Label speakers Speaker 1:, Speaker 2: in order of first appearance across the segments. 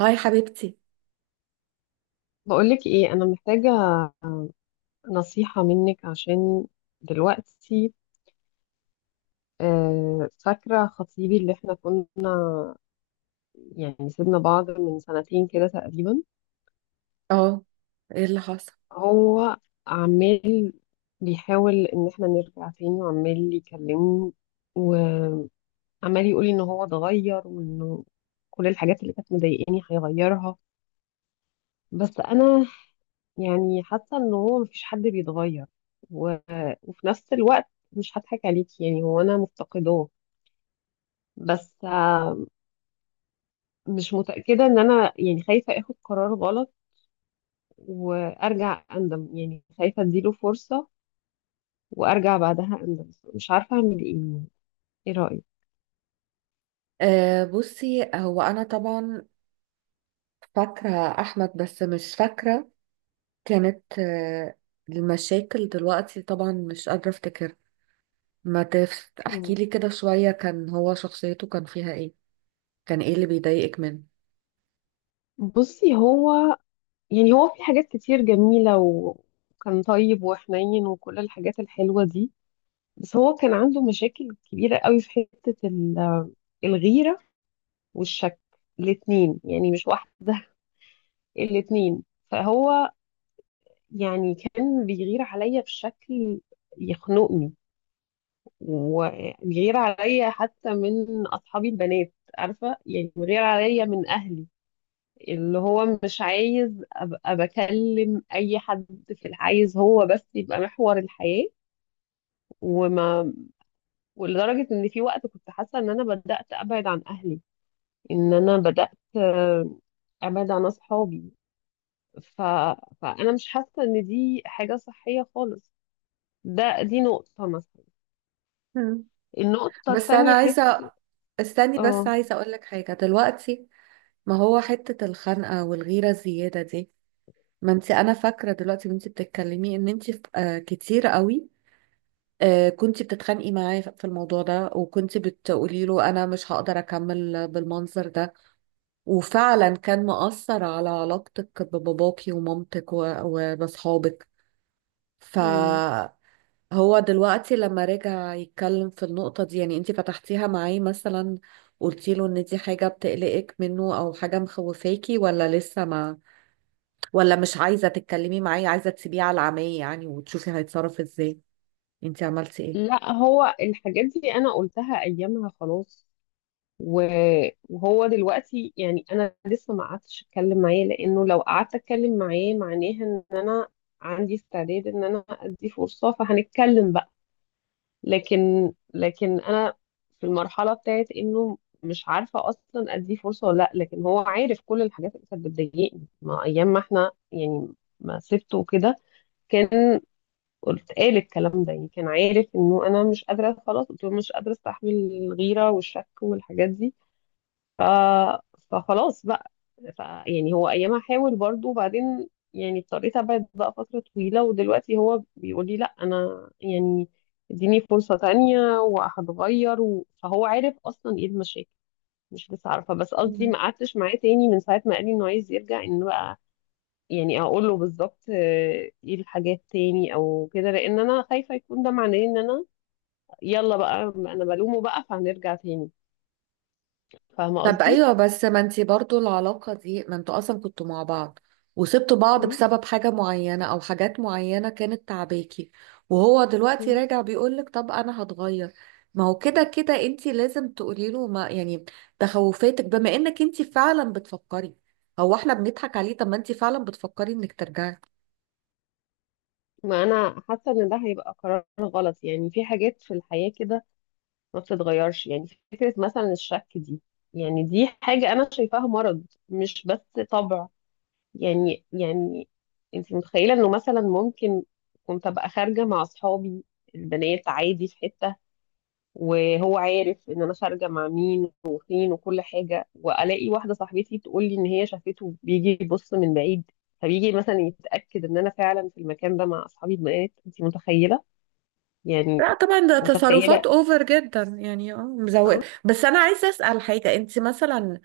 Speaker 1: هاي حبيبتي.
Speaker 2: بقولك ايه؟ انا محتاجة نصيحة منك عشان دلوقتي. فاكرة خطيبي اللي احنا كنا يعني سيبنا بعض من سنتين كده تقريبا.
Speaker 1: اه، ايه اللي حصل؟
Speaker 2: هو عمال بيحاول ان احنا نرجع تاني، وعمال يكلمني، وعمال يقولي ان هو اتغير وانه كل الحاجات اللي كانت مضايقاني هيغيرها. بس انا يعني حاسة ان هو مفيش حد بيتغير، و... وفي نفس الوقت مش هضحك عليك يعني هو انا مفتقداه. بس مش متأكدة، ان انا يعني خايفة اخد قرار غلط وارجع اندم، يعني خايفة اديله فرصة وارجع بعدها اندم. مش عارفة اعمل ايه يعني. ايه رأيك؟
Speaker 1: بصي، هو انا طبعا فاكره احمد، بس مش فاكره كانت المشاكل دلوقتي. طبعا مش قادره افتكر. ما تف... احكي
Speaker 2: مم.
Speaker 1: لي كده شويه، كان هو شخصيته كان فيها ايه؟ كان ايه اللي بيضايقك منه؟
Speaker 2: بصي، هو يعني هو في حاجات كتير جميلة و- وكان طيب وحنين وكل الحاجات الحلوة دي. بس هو كان عنده مشاكل كبيرة قوي في حتة ال- الغيرة والشك، الاتنين يعني مش واحدة الاتنين. فهو يعني كان بيغير عليا بشكل يخنقني، وبيغير عليا حتى من أصحابي البنات، عارفة؟ يعني بيغير عليا من أهلي، اللي هو مش عايز أبقى بكلم أي حد. عايز هو بس يبقى محور الحياة. وما ولدرجة إن في وقت كنت حاسة إن أنا بدأت أبعد عن أهلي، إن أنا بدأت آه، ابعد عن اصحابي. ف... فانا مش حاسه ان دي حاجه صحيه خالص. دي نقطه مثلا.
Speaker 1: مم.
Speaker 2: النقطه
Speaker 1: بس انا
Speaker 2: التانية حته.
Speaker 1: عايزه، استني بس،
Speaker 2: اه.
Speaker 1: عايزه اقول لك حاجه دلوقتي. ما هو حته الخنقه والغيره الزياده دي، ما انت انا فاكره دلوقتي وانت بتتكلمي ان انت كتير قوي، كنتي بتتخانقي معاه في الموضوع ده، وكنتي بتقولي له انا مش هقدر اكمل بالمنظر ده. وفعلا كان مؤثر على علاقتك بباباكي ومامتك وبصحابك.
Speaker 2: مم.
Speaker 1: فهو دلوقتي لما رجع يتكلم في النقطة دي، يعني انتي فتحتيها معاه مثلا؟ قلتي له ان دي حاجة بتقلقك منه او حاجة مخوفاكي؟ ولا لسه ما ولا مش عايزة تتكلمي معاه، عايزة تسيبيه على العمية يعني وتشوفي هيتصرف ازاي؟ انتي عملتي
Speaker 2: لا، هو الحاجات دي انا قلتها ايامها خلاص. و- وهو دلوقتي، يعني انا لسه ما قعدتش اتكلم معاه لانه لو قعدت اتكلم معاه معناها ان انا عندي استعداد ان انا ادي فرصه فهنتكلم بقى. لكن انا في المرحله بتاعت انه مش عارفه اصلا اديه فرصه ولا لا. لكن هو عارف كل الحاجات اللي كانت بتضايقني، ما ايام ما احنا يعني ما سبته وكده، كان قال الكلام ده، يعني كان عارف انه انا مش قادره. خلاص، قلت له مش قادره استحمل الغيره والشك والحاجات دي. ف... فخلاص بقى. يعني هو ايامها حاول برضو، وبعدين يعني اضطريت ابعد بقى فترة طويلة. ودلوقتي هو بيقول لي لا انا يعني اديني فرصة تانية وهتغير، فهو عارف اصلا ايه المشاكل، مش لسه عارفة. بس قصدي،
Speaker 1: ايه؟
Speaker 2: ما قعدتش معاه تاني من ساعة ما قال لي انه عايز يرجع، ان بقى يعني اقول له بالظبط ايه الحاجات تاني او كده، لان انا خايفة يكون ده معناه ان انا يلا بقى انا بلومه بقى فهنرجع تاني. فاهمة
Speaker 1: طب
Speaker 2: قصدي؟
Speaker 1: ايوه، بس ما انتي برضو العلاقة دي، ما انتوا اصلا كنتوا مع بعض وسبتوا بعض بسبب حاجة معينة او حاجات معينة كانت تعباكي. وهو دلوقتي
Speaker 2: مم.
Speaker 1: راجع بيقولك طب انا هتغير. ما هو كده كده انتي لازم تقولي له، ما يعني تخوفاتك، بما انك انتي فعلا بتفكري. هو احنا بنضحك عليه؟ طب ما انتي فعلا بتفكري انك ترجعي.
Speaker 2: ما انا حاسه ان ده هيبقى قرار غلط، يعني في حاجات في الحياه كده ما بتتغيرش، يعني فكره مثلا الشك دي، يعني دي حاجه انا شايفاها مرض مش بس طبع. يعني انت متخيله انه مثلا ممكن كنت ابقى خارجه مع اصحابي البنات عادي في حته، وهو عارف ان انا خارجه مع مين وفين وكل حاجه، والاقي واحده صاحبتي تقول لي ان هي شافته بيجي يبص من بعيد، فبيجي مثلا يتاكد ان انا فعلا في المكان ده مع اصحابي البنات. انت متخيله؟ يعني
Speaker 1: لا طبعا، ده
Speaker 2: متخيلة.
Speaker 1: تصرفات اوفر جدا يعني، اه مزوقة. بس انا عايزه اسال حاجه، انت مثلا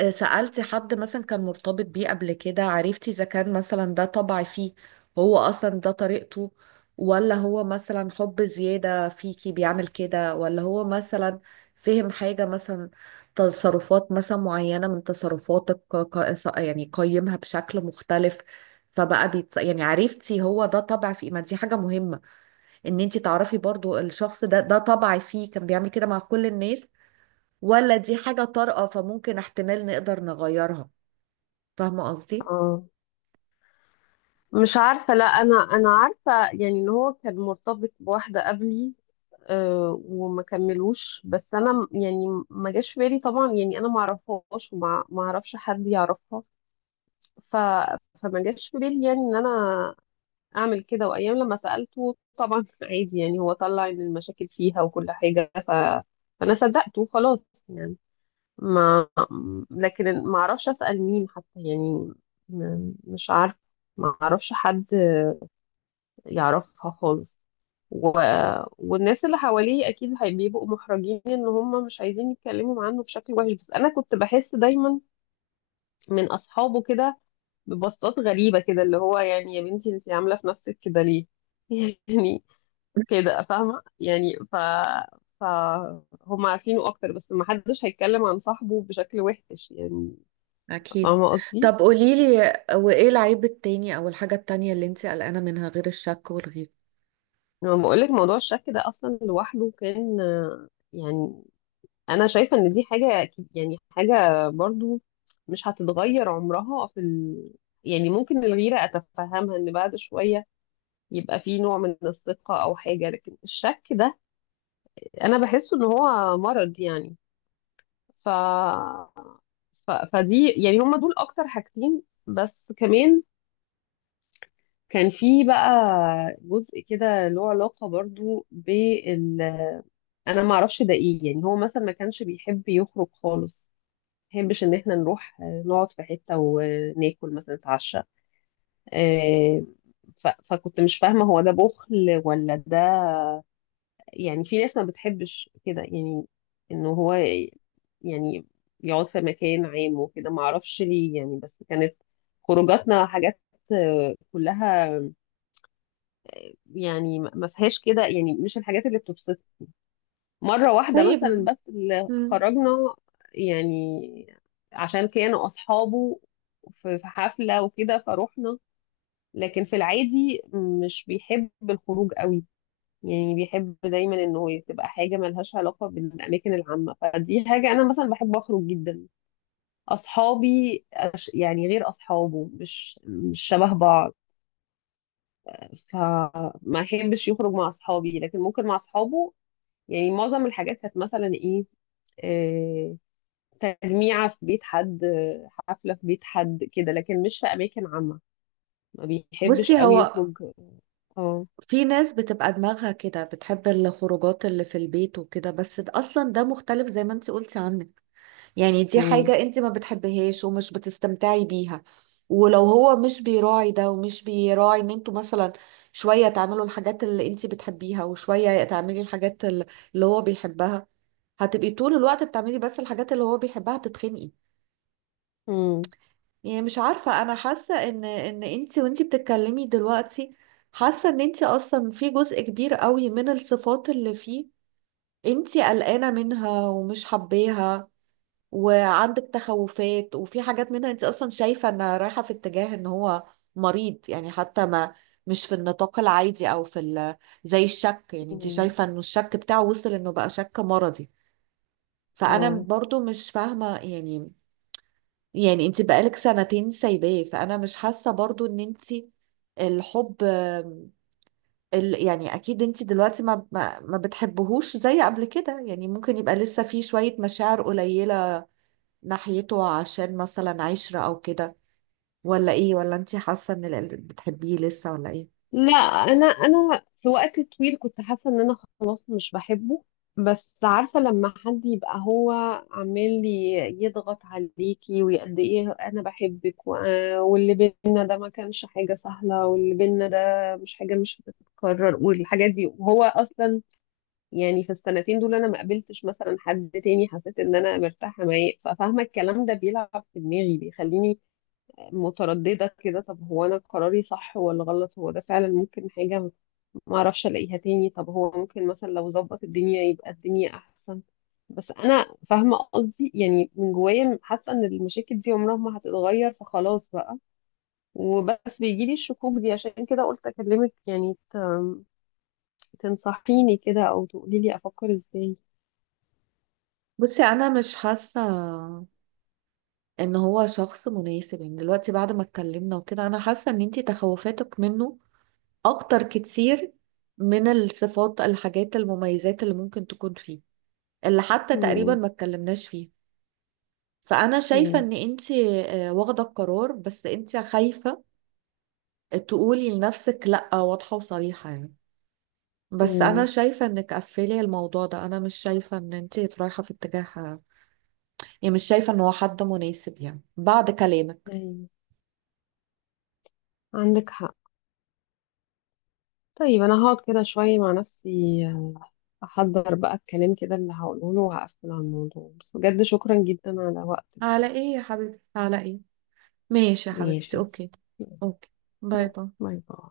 Speaker 1: سألتي حد مثلا كان مرتبط بيه قبل كده، عرفتي إذا كان مثلا ده طبع فيه؟ هو أصلا ده طريقته، ولا هو مثلا حب زيادة فيكي بيعمل كده، ولا هو مثلا فهم حاجة مثلا، تصرفات مثلا معينة من تصرفاتك، يعني قيمها بشكل مختلف؟ يعني عرفتي هو ده طبع فيه؟ ما دي حاجة مهمة ان انت تعرفي برضو الشخص ده، ده طبع فيه كان بيعمل كده مع كل الناس، ولا دي حاجة طارئة فممكن احتمال نقدر نغيرها. فاهمة قصدي؟
Speaker 2: اه، مش عارفة. لا، أنا عارفة يعني إن هو كان مرتبط بواحدة قبلي، أه، وما كملوش. بس أنا يعني ما جاش في بالي طبعا. يعني أنا ما أعرفهاش وما ما أعرفش حد يعرفها، ف فما جاش في بالي يعني إن أنا أعمل كده. وأيام لما سألته طبعا عادي، يعني هو طلع إن المشاكل فيها وكل حاجة، ف فأنا صدقته خلاص يعني. ما لكن ما اعرفش اسال مين حتى، يعني مش عارف، ما اعرفش حد يعرفها خالص. و... والناس اللي حواليه اكيد بيبقوا محرجين ان هم مش عايزين يتكلموا عنه بشكل وحش. بس انا كنت بحس دايما من اصحابه كده ببصات غريبه كده، اللي هو يعني يا بنتي انت عامله في نفسك كده ليه؟ يعني كده فاهمه يعني. ف فهم عارفينه اكتر، بس ما حدش هيتكلم عن صاحبه بشكل وحش يعني.
Speaker 1: اكيد.
Speaker 2: فاهمة قصدي؟
Speaker 1: طب قوليلي، وايه العيب التاني او الحاجة التانية اللي انت قلقانة منها غير الشك والغيره؟
Speaker 2: لما بقول لك موضوع الشك ده أصلا لوحده، كان يعني أنا شايفة إن دي حاجة يعني حاجة برضو مش هتتغير عمرها يعني ممكن الغيرة أتفهمها إن بعد شوية يبقى في نوع من الثقة أو حاجة، لكن الشك ده أنا بحسه إن هو مرض يعني. ف... ف... فدي يعني هما دول أكتر حاجتين. بس كمان كان في بقى جزء كده له علاقة برضو انا ما اعرفش ده ايه يعني. هو مثلا ما كانش بيحب يخرج خالص، ما بيحبش ان احنا نروح نقعد في حته وناكل مثلا نتعشى. آه، ف- فكنت مش فاهمه هو ده بخل ولا ده، يعني في ناس ما بتحبش كده، يعني انه هو يعني يقعد في مكان عام وكده ما اعرفش ليه يعني. بس كانت خروجاتنا حاجات كلها يعني ما فيهاش كده يعني، مش الحاجات اللي بتبسطني. مرة واحدة
Speaker 1: طيب.
Speaker 2: مثلا بس اللي
Speaker 1: مم.
Speaker 2: خرجنا يعني عشان كانوا أصحابه في حفلة وكده، فروحنا. لكن في العادي مش بيحب الخروج قوي. يعني بيحب دايما انه تبقى حاجة ملهاش علاقة بالأماكن العامة. فدي حاجة أنا مثلا بحب أخرج جدا. أصحابي يعني غير أصحابه، مش شبه بعض. فما أحبش يخرج مع أصحابي لكن ممكن مع أصحابه. يعني معظم الحاجات كانت مثلا إيه، آه، تجميعة في بيت حد، حفلة في بيت حد كده، لكن مش في أماكن عامة. ما بيحبش
Speaker 1: بصي
Speaker 2: قوي
Speaker 1: هو،
Speaker 2: يخرج. اه.
Speaker 1: في ناس بتبقى دماغها كده بتحب الخروجات اللي في البيت وكده، بس اصلا ده مختلف زي ما انت قلتي عنك. يعني دي
Speaker 2: مم.
Speaker 1: حاجة انت ما بتحبهاش ومش بتستمتعي بيها. ولو هو مش بيراعي ده ومش بيراعي ان انتوا مثلا شوية تعملوا الحاجات اللي انت بتحبيها وشوية تعملي الحاجات اللي هو بيحبها، هتبقي طول الوقت بتعملي بس الحاجات اللي هو بيحبها تتخنقي.
Speaker 2: مم.
Speaker 1: يعني مش عارفة، انا حاسة ان انت وانت بتتكلمي دلوقتي، حاسة ان انت اصلا في جزء كبير قوي من الصفات اللي فيه انت قلقانة منها ومش حباها، وعندك تخوفات، وفي حاجات منها انت اصلا شايفة ان رايحة في اتجاه ان هو مريض يعني. حتى ما مش في النطاق العادي او في زي الشك، يعني انت
Speaker 2: مم.
Speaker 1: شايفة انه الشك بتاعه وصل انه بقى شك مرضي. فانا
Speaker 2: اه،
Speaker 1: برضو مش فاهمة يعني انت بقالك سنتين سايباه، فانا مش حاسة برضو ان انت الحب يعني اكيد انت دلوقتي ما بتحبهوش زي قبل كده، يعني ممكن يبقى لسه في شوية مشاعر قليلة ناحيته عشان مثلا عشرة او كده، ولا ايه؟ ولا انتي حاسة ان بتحبيه لسه، ولا ايه؟
Speaker 2: لا أنا في وقت طويل كنت حاسة إن أنا خلاص مش بحبه. بس عارفة، لما حد يبقى هو عمال يضغط عليكي وقد إيه أنا بحبك واللي بينا ده ما كانش حاجة سهلة، واللي بينا ده مش حاجة مش هتتكرر والحاجات دي، وهو أصلا يعني في السنتين دول انا ما قابلتش مثلا حد تاني حسيت ان انا مرتاحه معاه. ففاهمه الكلام ده بيلعب في دماغي، بيخليني متردده كده، طب هو انا قراري صح ولا غلط، هو ده فعلا ممكن حاجه ما اعرفش الاقيها تاني، طب هو ممكن مثلا لو ظبط الدنيا يبقى الدنيا احسن. بس انا فاهمه قصدي يعني، من جوايا حاسه ان المشاكل دي عمرها ما هتتغير، فخلاص بقى. وبس بيجيلي الشكوك دي، عشان كده قلت اكلمك يعني تنصحيني كده او تقولي لي افكر ازاي.
Speaker 1: بصي، انا مش حاسة ان هو شخص مناسب يعني. دلوقتي بعد ما اتكلمنا وكده، انا حاسة ان انتي تخوفاتك منه اكتر كتير من الصفات الحاجات المميزات اللي ممكن تكون فيه، اللي حتى تقريبا
Speaker 2: مم.
Speaker 1: ما اتكلمناش فيه. فانا شايفة
Speaker 2: مم.
Speaker 1: ان انتي واخدة القرار، بس انتي خايفة تقولي لنفسك لا واضحة وصريحة يعني. بس انا
Speaker 2: مم.
Speaker 1: شايفه انك قفلي الموضوع ده، انا مش شايفه ان انت رايحه في اتجاه. يعني مش شايفه ان هو حد مناسب يعني بعد كلامك.
Speaker 2: أيوة، عندك حق. طيب، أنا هقعد كده شوية مع نفسي، أحضر بقى الكلام كده اللي هقوله له وهقفل على الموضوع. بس بجد شكرا جدا على وقتك
Speaker 1: على
Speaker 2: كده.
Speaker 1: ايه يا حبيبتي، على ايه؟ ماشي يا حبيبتي،
Speaker 2: ماشي.
Speaker 1: اوكي. اوكي. باي
Speaker 2: باي.
Speaker 1: باي.
Speaker 2: باي.